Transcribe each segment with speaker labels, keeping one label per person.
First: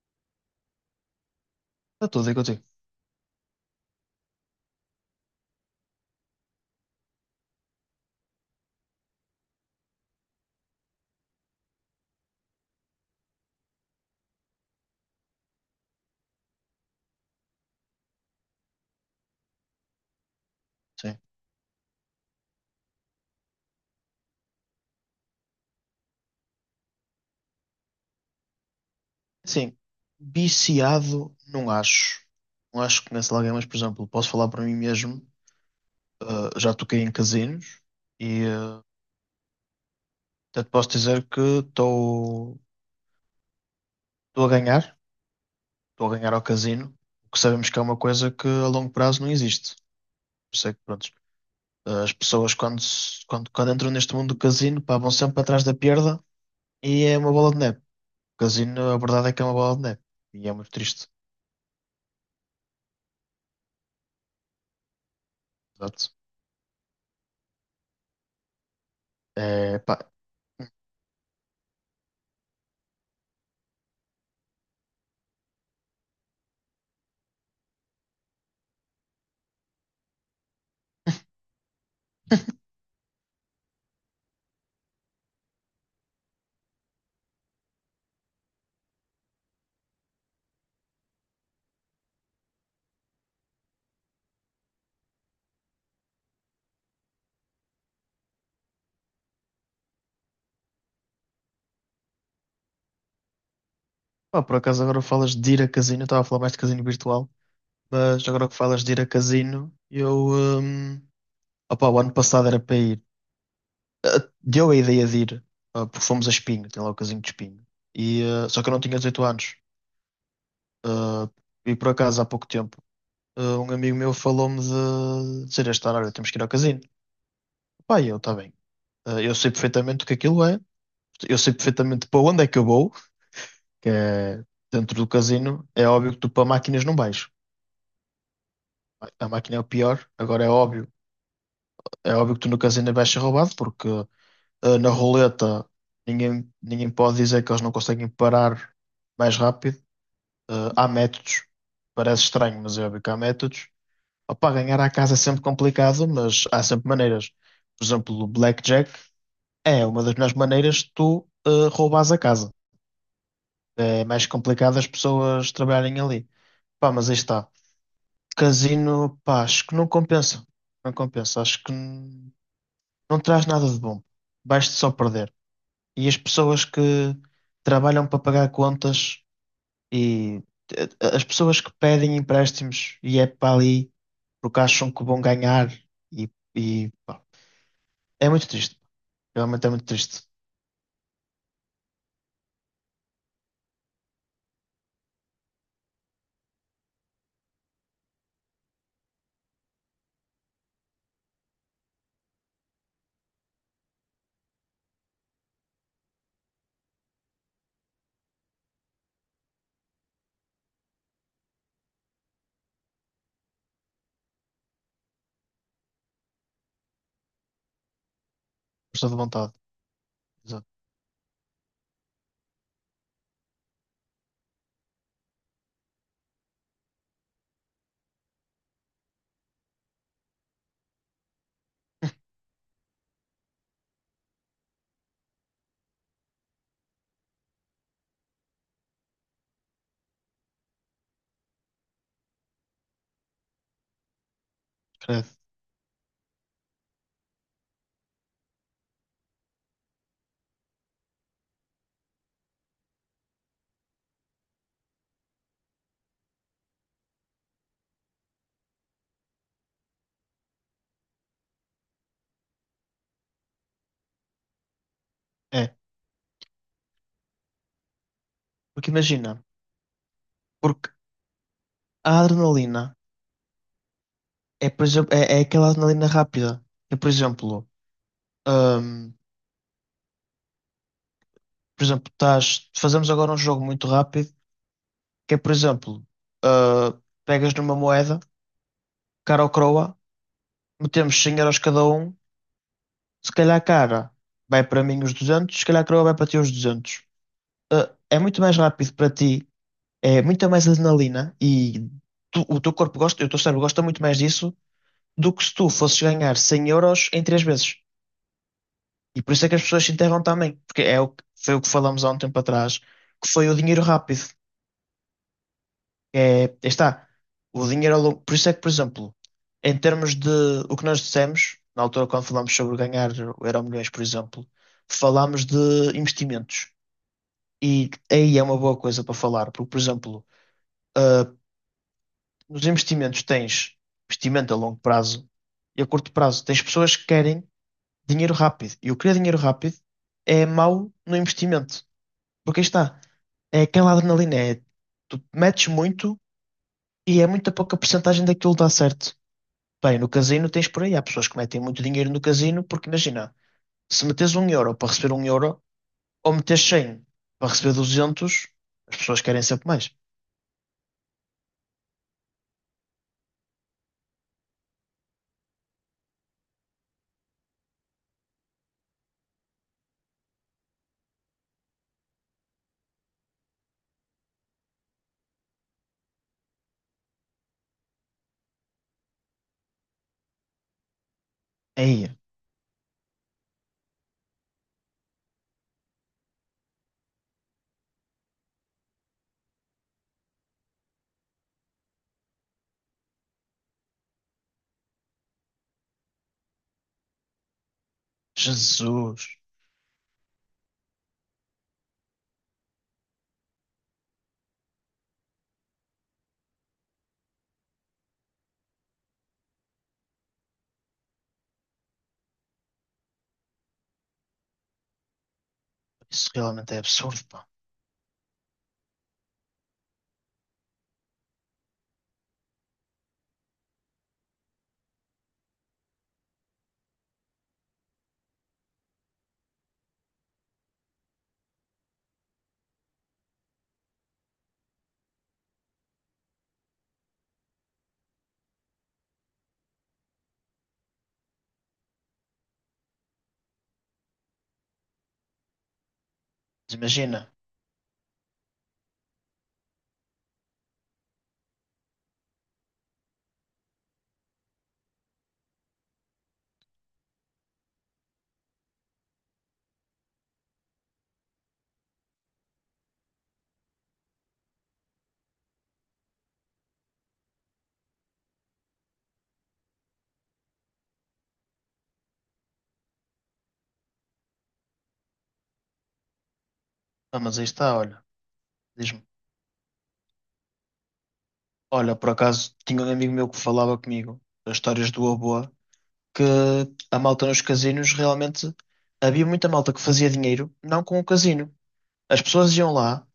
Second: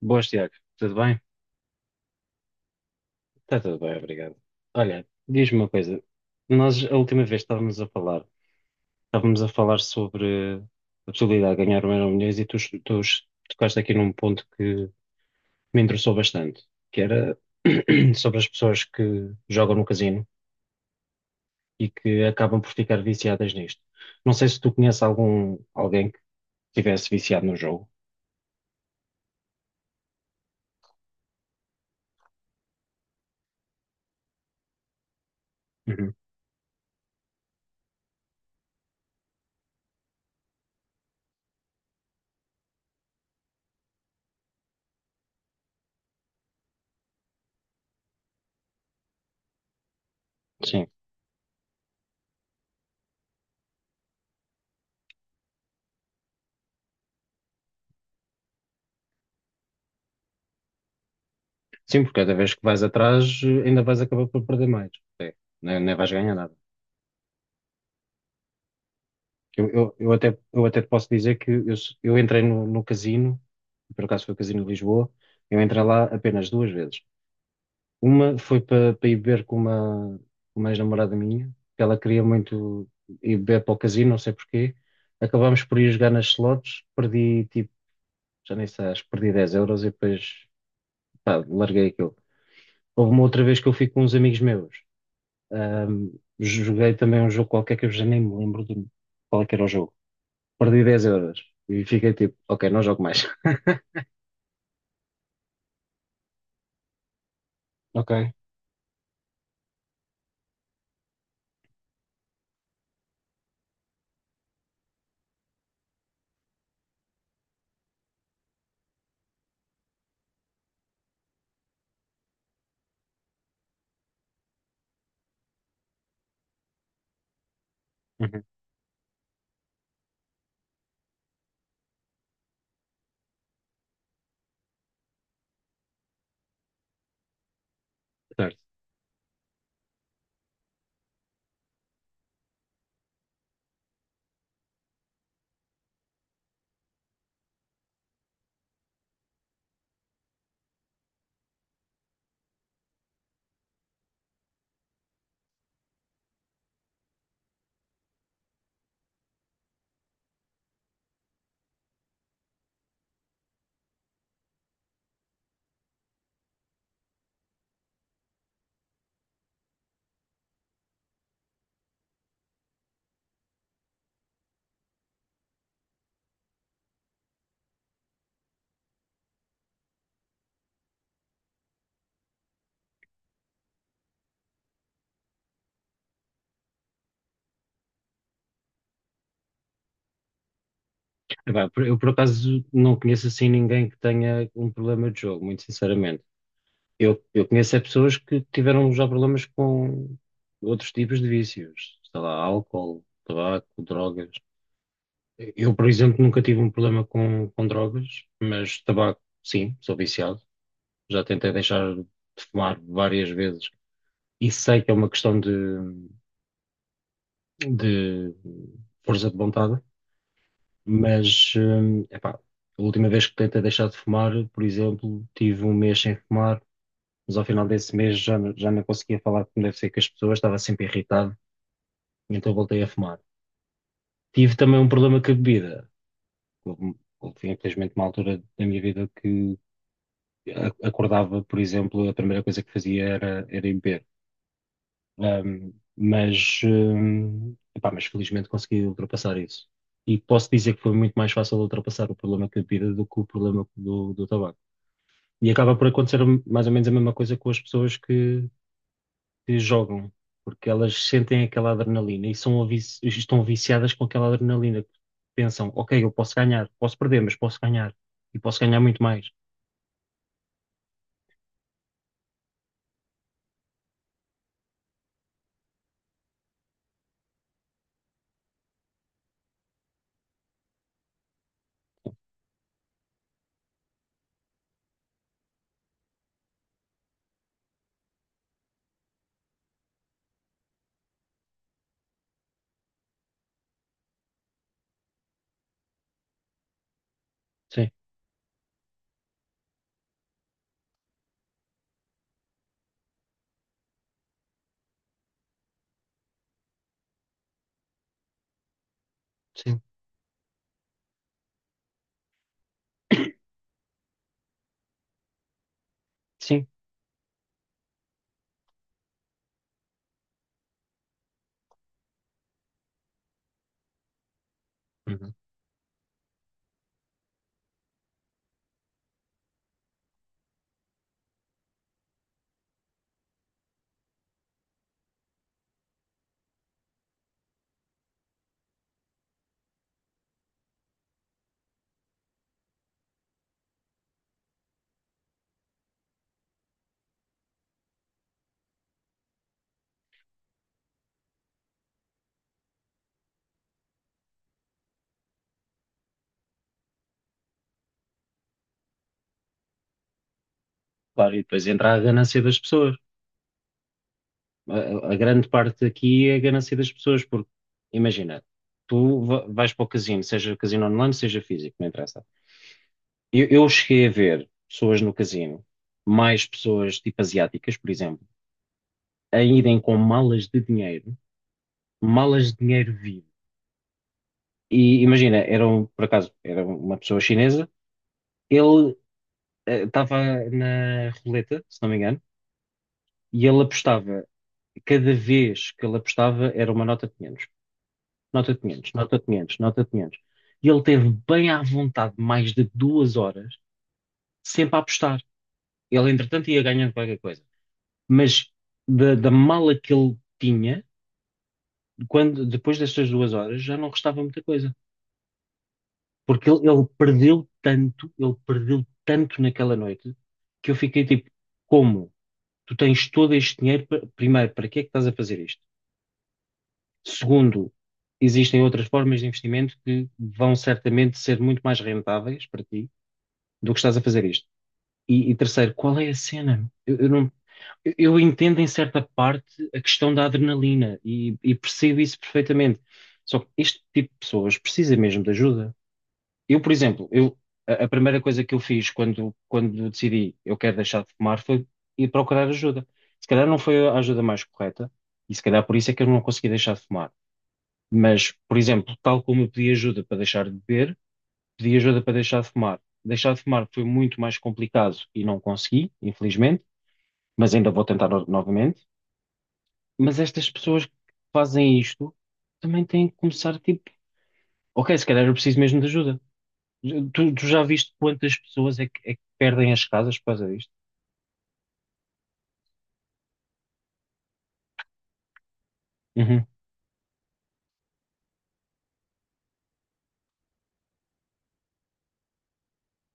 Speaker 1: Boas, Tiago. Tudo bem?
Speaker 2: Está tudo aí contigo.
Speaker 1: Está tudo bem, obrigado. Olha, diz-me uma coisa. Nós, a última vez, estávamos a falar sobre a possibilidade de ganhar um Euromilhões e tu tocaste aqui num ponto que me interessou bastante, que era sobre as pessoas que jogam no casino
Speaker 2: Sim.
Speaker 1: e que acabam por ficar viciadas nisto. Não sei se tu conheces alguém que estivesse viciado no jogo.
Speaker 2: Sim. Viciado, não acho. Não acho que conheço alguém, mas, por exemplo, posso falar para mim mesmo.
Speaker 1: Uhum.
Speaker 2: Já toquei em casinos e até te posso dizer que estou a ganhar. Estou a ganhar ao casino, o que sabemos que é uma coisa que a longo prazo não existe. Por isso é que,
Speaker 1: Sim.
Speaker 2: pronto, as pessoas quando, se- quando, quando entram neste mundo do casino, pá, vão sempre atrás da perda e é uma bola de neve. O casino, a verdade é que é uma bola de neve. E é muito triste.
Speaker 1: Sim, porque cada vez que vais atrás, ainda vais acabar por perder mais. Nem vais
Speaker 2: Exato.
Speaker 1: ganhar nada. Eu,
Speaker 2: É,
Speaker 1: eu,
Speaker 2: pá.
Speaker 1: eu até, eu até te posso dizer que eu entrei no casino, por acaso foi o Casino de Lisboa, eu entrei lá apenas duas vezes. Uma foi para ir beber com uma ex-namorada minha, que ela queria muito ir beber para o casino, não sei porquê. Acabámos por ir jogar nas slots, perdi tipo, já nem sei, acho que perdi 10 euros e depois pá, larguei aquilo. Houve uma outra vez que eu fui com uns amigos meus, ahm, joguei também um jogo qualquer que eu já nem me lembro de qual é que era o jogo, perdi 10 euros. E fiquei tipo, ok, não jogo mais.
Speaker 2: Pá, por acaso agora falas de ir a casino, eu estava a falar mais de casino virtual, mas
Speaker 1: Ok.
Speaker 2: agora que falas de ir a casino, hum, opá, o ano passado era para ir, deu a ideia de ir, porque fomos a Espinho, tem lá o casino de Espinho, e, só que eu não tinha 18 anos, e por acaso há pouco tempo, um amigo meu falou-me de dizer este ano, olha, temos que ir ao casino, pá, e eu, está
Speaker 1: Uhum.
Speaker 2: bem. Eu sei perfeitamente o que aquilo é, eu sei perfeitamente para onde é que eu vou, que é dentro do casino, é óbvio que tu para máquinas não vais.
Speaker 1: Certo.
Speaker 2: A máquina é o pior. Agora é óbvio que tu no casino vais ser roubado, porque na roleta ninguém pode dizer que eles não conseguem parar mais rápido. Eh, há métodos, parece estranho, mas é óbvio que há métodos. Opa, ganhar à casa é sempre complicado, mas há sempre maneiras. Por exemplo, o blackjack é uma das melhores maneiras de tu roubares a casa. É mais complicado as pessoas trabalharem ali. Pá, mas aí está. Casino, pá, acho que não compensa. Não compensa. Não traz nada de bom. Vais-te só perder. E as pessoas que trabalham para pagar contas e eh, as pessoas que pedem empréstimos e é para ali porque acham que vão ganhar e pá, é muito triste. Realmente é muito triste.
Speaker 1: Epá, eu por acaso não conheço assim ninguém que tenha um problema de jogo, muito sinceramente. Eu conheço é pessoas que tiveram já problemas com outros tipos de vícios, sei lá, álcool, tabaco, drogas. Eu, por exemplo, nunca tive um problema com drogas, mas tabaco, sim, sou viciado. Já tentei deixar de fumar várias vezes e sei que é uma questão de
Speaker 2: Força de
Speaker 1: força de
Speaker 2: vontade.
Speaker 1: vontade.
Speaker 2: Exato.
Speaker 1: Mas, epá, a última vez que tentei deixar de fumar, por exemplo, tive um mês sem fumar, mas ao final desse mês já não conseguia falar como deve ser com as pessoas, estava sempre irritado, então voltei a fumar. Tive também um problema com a bebida. Houve, infelizmente, uma altura da minha vida que acordava, por exemplo, a primeira coisa que fazia era ir beber.
Speaker 2: Credo.
Speaker 1: Mas, epá, mas felizmente consegui ultrapassar isso. E posso dizer que foi muito mais fácil ultrapassar o problema com a bebida do que o problema do tabaco. E acaba por acontecer mais ou menos a mesma coisa com as pessoas que jogam, porque elas sentem aquela adrenalina e estão viciadas com aquela adrenalina. Pensam,
Speaker 2: É.
Speaker 1: ok, eu posso ganhar, posso perder, mas posso ganhar e posso ganhar
Speaker 2: Porque
Speaker 1: muito mais.
Speaker 2: imagina, porque a adrenalina é, por exemplo, é aquela adrenalina rápida. Eu, hum, por exemplo, estás, fazemos agora um jogo muito rápido, que é, por exemplo, ah, pegas numa moeda, cara ou croa, metemos 100 euros cada um, se calhar cara vai para mim os 200, se calhar croa vai para ti os 200.
Speaker 1: Sim,
Speaker 2: É muito mais rápido para ti, é muita mais adrenalina e o teu corpo gosta, o teu cérebro gosta muito mais disso do que se tu fosses ganhar 100 euros em três vezes. E por isso é que as
Speaker 1: sim,
Speaker 2: pessoas se enterram também, porque é o que, foi o que falamos há um tempo atrás, que foi o dinheiro rápido. É, aí
Speaker 1: sim.
Speaker 2: está. O dinheiro ao longo. Por isso é que, por exemplo, em termos de o que nós dissemos, na altura quando falámos sobre ganhar o Euromilhões, por exemplo,
Speaker 1: Uhum.
Speaker 2: falámos de investimentos. E aí é uma boa coisa para falar, porque, por exemplo, ah, nos investimentos tens investimento a longo prazo e a curto prazo. Tens pessoas que querem dinheiro rápido. E o querer dinheiro rápido é mau no investimento. Porque aí está. É aquela adrenalina. É, tu metes muito e é muito pouca porcentagem daquilo que dá certo. Bem, no casino tens por aí. Há pessoas que metem muito dinheiro no casino porque, imagina, se metes um euro para receber um euro ou metes 100 para receber 200, as pessoas querem sempre mais.
Speaker 1: Claro, e depois entra a ganância das pessoas. A grande parte aqui é a ganância das pessoas, porque imagina, tu vais para o casino, seja casino online, seja físico, não interessa. Eu cheguei a ver pessoas no casino, mais pessoas tipo asiáticas, por exemplo, a irem com
Speaker 2: Aí,
Speaker 1: malas de dinheiro vivo. E imagina, por acaso, era uma pessoa chinesa, ele estava na roleta, se não me engano, e ele apostava. Cada vez que ele apostava era uma nota de 500, nota de 500, nota de
Speaker 2: Jesus,
Speaker 1: 500, nota de 500. E ele teve bem à vontade mais de 2 horas, sempre a apostar. Ele, entretanto, ia ganhando qualquer coisa, mas da mala que ele tinha, quando, depois destas 2 horas, já não restava muita coisa.
Speaker 2: isso
Speaker 1: Porque ele,
Speaker 2: realmente é
Speaker 1: ele
Speaker 2: absurdo, pá.
Speaker 1: perdeu tanto, ele perdeu tanto naquela noite, que eu fiquei tipo, como? Tu tens todo este dinheiro, primeiro, para que é que estás a fazer isto? Segundo, existem outras formas de investimento que vão certamente ser muito mais rentáveis para ti do que estás a fazer isto. E terceiro, qual é a cena? Eu não, eu entendo em certa parte a questão da adrenalina e percebo isso perfeitamente. Só que este tipo de pessoas precisa mesmo de ajuda. Eu, por
Speaker 2: Mas
Speaker 1: exemplo,
Speaker 2: imagina.
Speaker 1: a primeira coisa que eu fiz quando decidi eu quero deixar de fumar foi ir procurar ajuda. Se calhar não foi a ajuda mais correta e se calhar por isso é que eu não consegui deixar de fumar. Mas, por exemplo, tal como eu pedi ajuda para deixar de beber, pedi ajuda para deixar de fumar. Deixar de fumar foi muito mais complicado e não consegui, infelizmente, mas ainda vou tentar novamente. Mas estas pessoas que fazem isto também têm que começar, tipo, ok, se calhar eu preciso mesmo de ajuda.
Speaker 2: Ah,
Speaker 1: Tu,
Speaker 2: mas aí
Speaker 1: tu já
Speaker 2: está,
Speaker 1: viste
Speaker 2: olha.
Speaker 1: quantas pessoas
Speaker 2: Diz-me.
Speaker 1: é que perdem as casas por causa disto?
Speaker 2: Olha, por acaso, tinha um amigo meu que falava comigo das histórias do Aboa, que
Speaker 1: Uhum,
Speaker 2: a malta nos casinos realmente havia muita malta que fazia dinheiro não com o casino. As pessoas iam lá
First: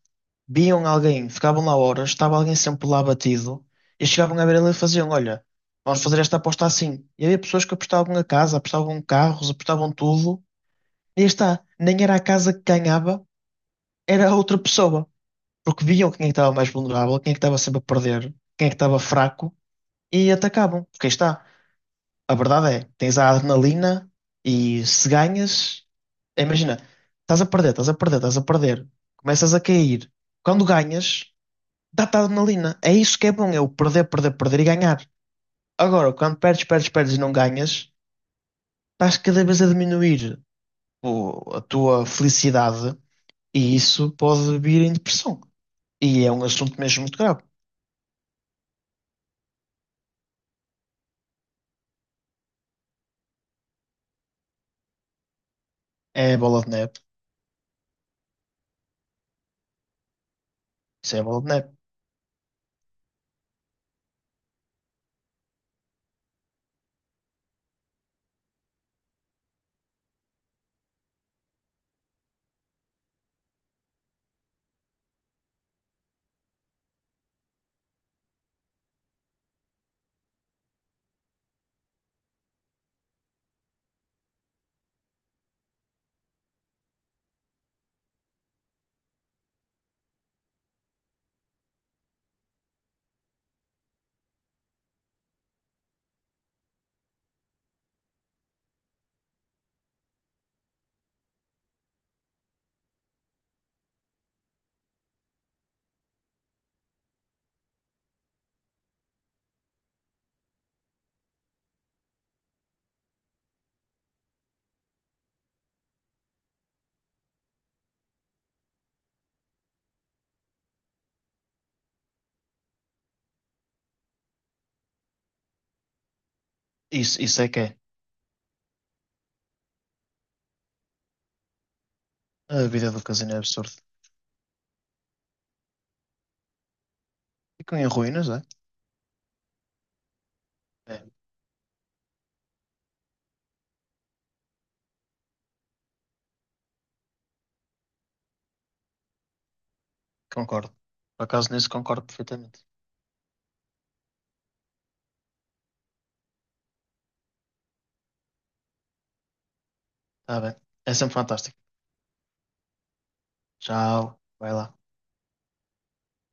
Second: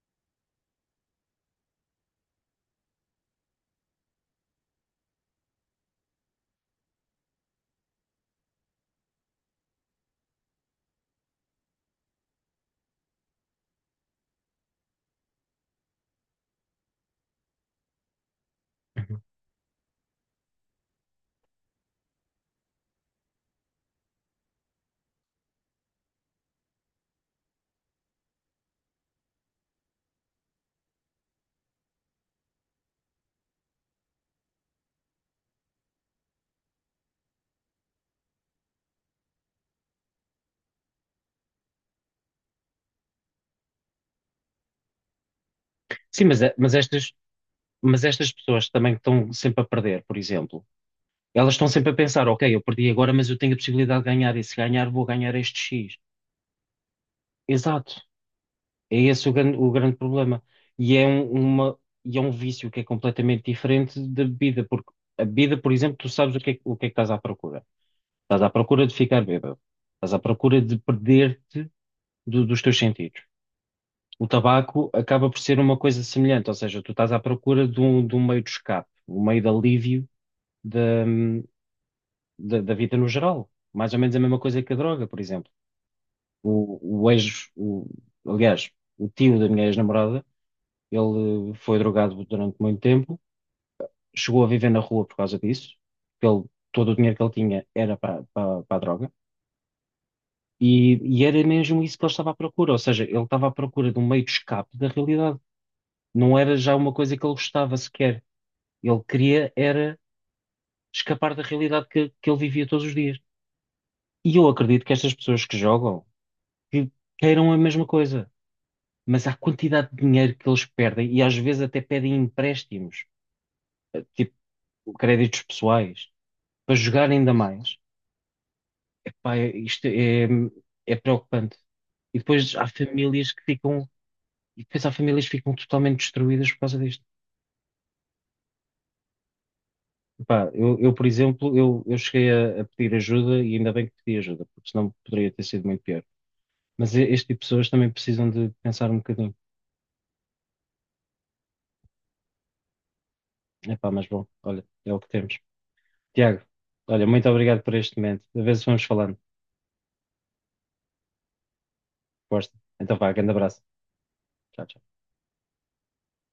Speaker 2: viam alguém, ficavam lá horas, estava alguém sempre lá batido, e chegavam a ver ele e faziam, olha, vamos fazer esta aposta assim. E havia pessoas que apostavam a casa, apostavam carros, apostavam tudo, e aí está, nem era a casa que ganhava, era a outra pessoa, porque viam quem é que estava mais vulnerável, quem é que estava sempre a perder, quem é que estava
Speaker 1: uhum.
Speaker 2: fraco, e atacavam, porque aí está, a verdade é, tens a adrenalina, e se ganhas, imagina, estás a perder, começas a cair, quando ganhas dá-te adrenalina. É isso que é bom, é o perder, perder, perder e ganhar. Agora, quando perdes, perdes, perdes e não ganhas, estás cada vez a diminuir a tua felicidade e isso pode vir em depressão.
Speaker 1: Sim,
Speaker 2: E é
Speaker 1: mas,
Speaker 2: um
Speaker 1: mas
Speaker 2: assunto mesmo
Speaker 1: estas,
Speaker 2: muito grave.
Speaker 1: mas estas pessoas também que estão sempre a perder, por exemplo, elas estão sempre a pensar, ok, eu perdi agora, mas eu tenho a possibilidade de ganhar, e se ganhar, vou ganhar este X.
Speaker 2: É a bola de neve.
Speaker 1: Exato. É esse o grande problema. E é
Speaker 2: Isso é a
Speaker 1: um,
Speaker 2: bola de neve.
Speaker 1: uma, e é um vício que é completamente diferente da bebida, porque a bebida, por exemplo, tu sabes o que é, o que é que estás à procura. Estás à procura de ficar bêbado. Estás à procura de perder-te dos teus sentidos. O tabaco acaba por ser uma coisa semelhante, ou seja, tu estás à procura de um meio de escape, um meio de alívio da, da vida no geral. Mais ou menos a mesma coisa que a droga, por exemplo. O, o ex, o, aliás, o tio da minha ex-namorada, ele foi drogado durante muito tempo, chegou a viver na rua por causa disso, porque ele, todo o dinheiro que ele tinha era para a droga, e era mesmo isso que ele estava à procura, ou seja, ele estava à procura de um meio de escape da realidade. Não era já uma coisa que ele gostava sequer. Ele queria era escapar da realidade que ele vivia todos os dias. E eu acredito que estas pessoas que jogam que queiram a mesma coisa, mas a quantidade de dinheiro que eles perdem, e às vezes até pedem empréstimos, tipo créditos pessoais para jogar
Speaker 2: Isso,
Speaker 1: ainda
Speaker 2: isso é que é.
Speaker 1: mais. Epá, isto é, é preocupante. E depois
Speaker 2: A
Speaker 1: há
Speaker 2: vida do
Speaker 1: famílias
Speaker 2: casino é
Speaker 1: que
Speaker 2: absurda.
Speaker 1: ficam, e depois há famílias que ficam totalmente destruídas por causa disto.
Speaker 2: Ficam em ruínas, é?
Speaker 1: Epá,
Speaker 2: É,
Speaker 1: por exemplo, eu cheguei a pedir ajuda e ainda bem que pedi ajuda, porque senão poderia ter sido muito pior. Mas este tipo de pessoas também precisam de pensar um bocadinho.
Speaker 2: concordo. Por acaso nisso concordo perfeitamente.
Speaker 1: Epá, mas bom, olha, é o que temos. Tiago, olha, muito obrigado por este momento. A ver se vamos falando.
Speaker 2: Está bem. É sempre fantástico.
Speaker 1: Gosto. Então vá, grande abraço.
Speaker 2: Tchau. Vai
Speaker 1: Tchau,
Speaker 2: lá.
Speaker 1: tchau.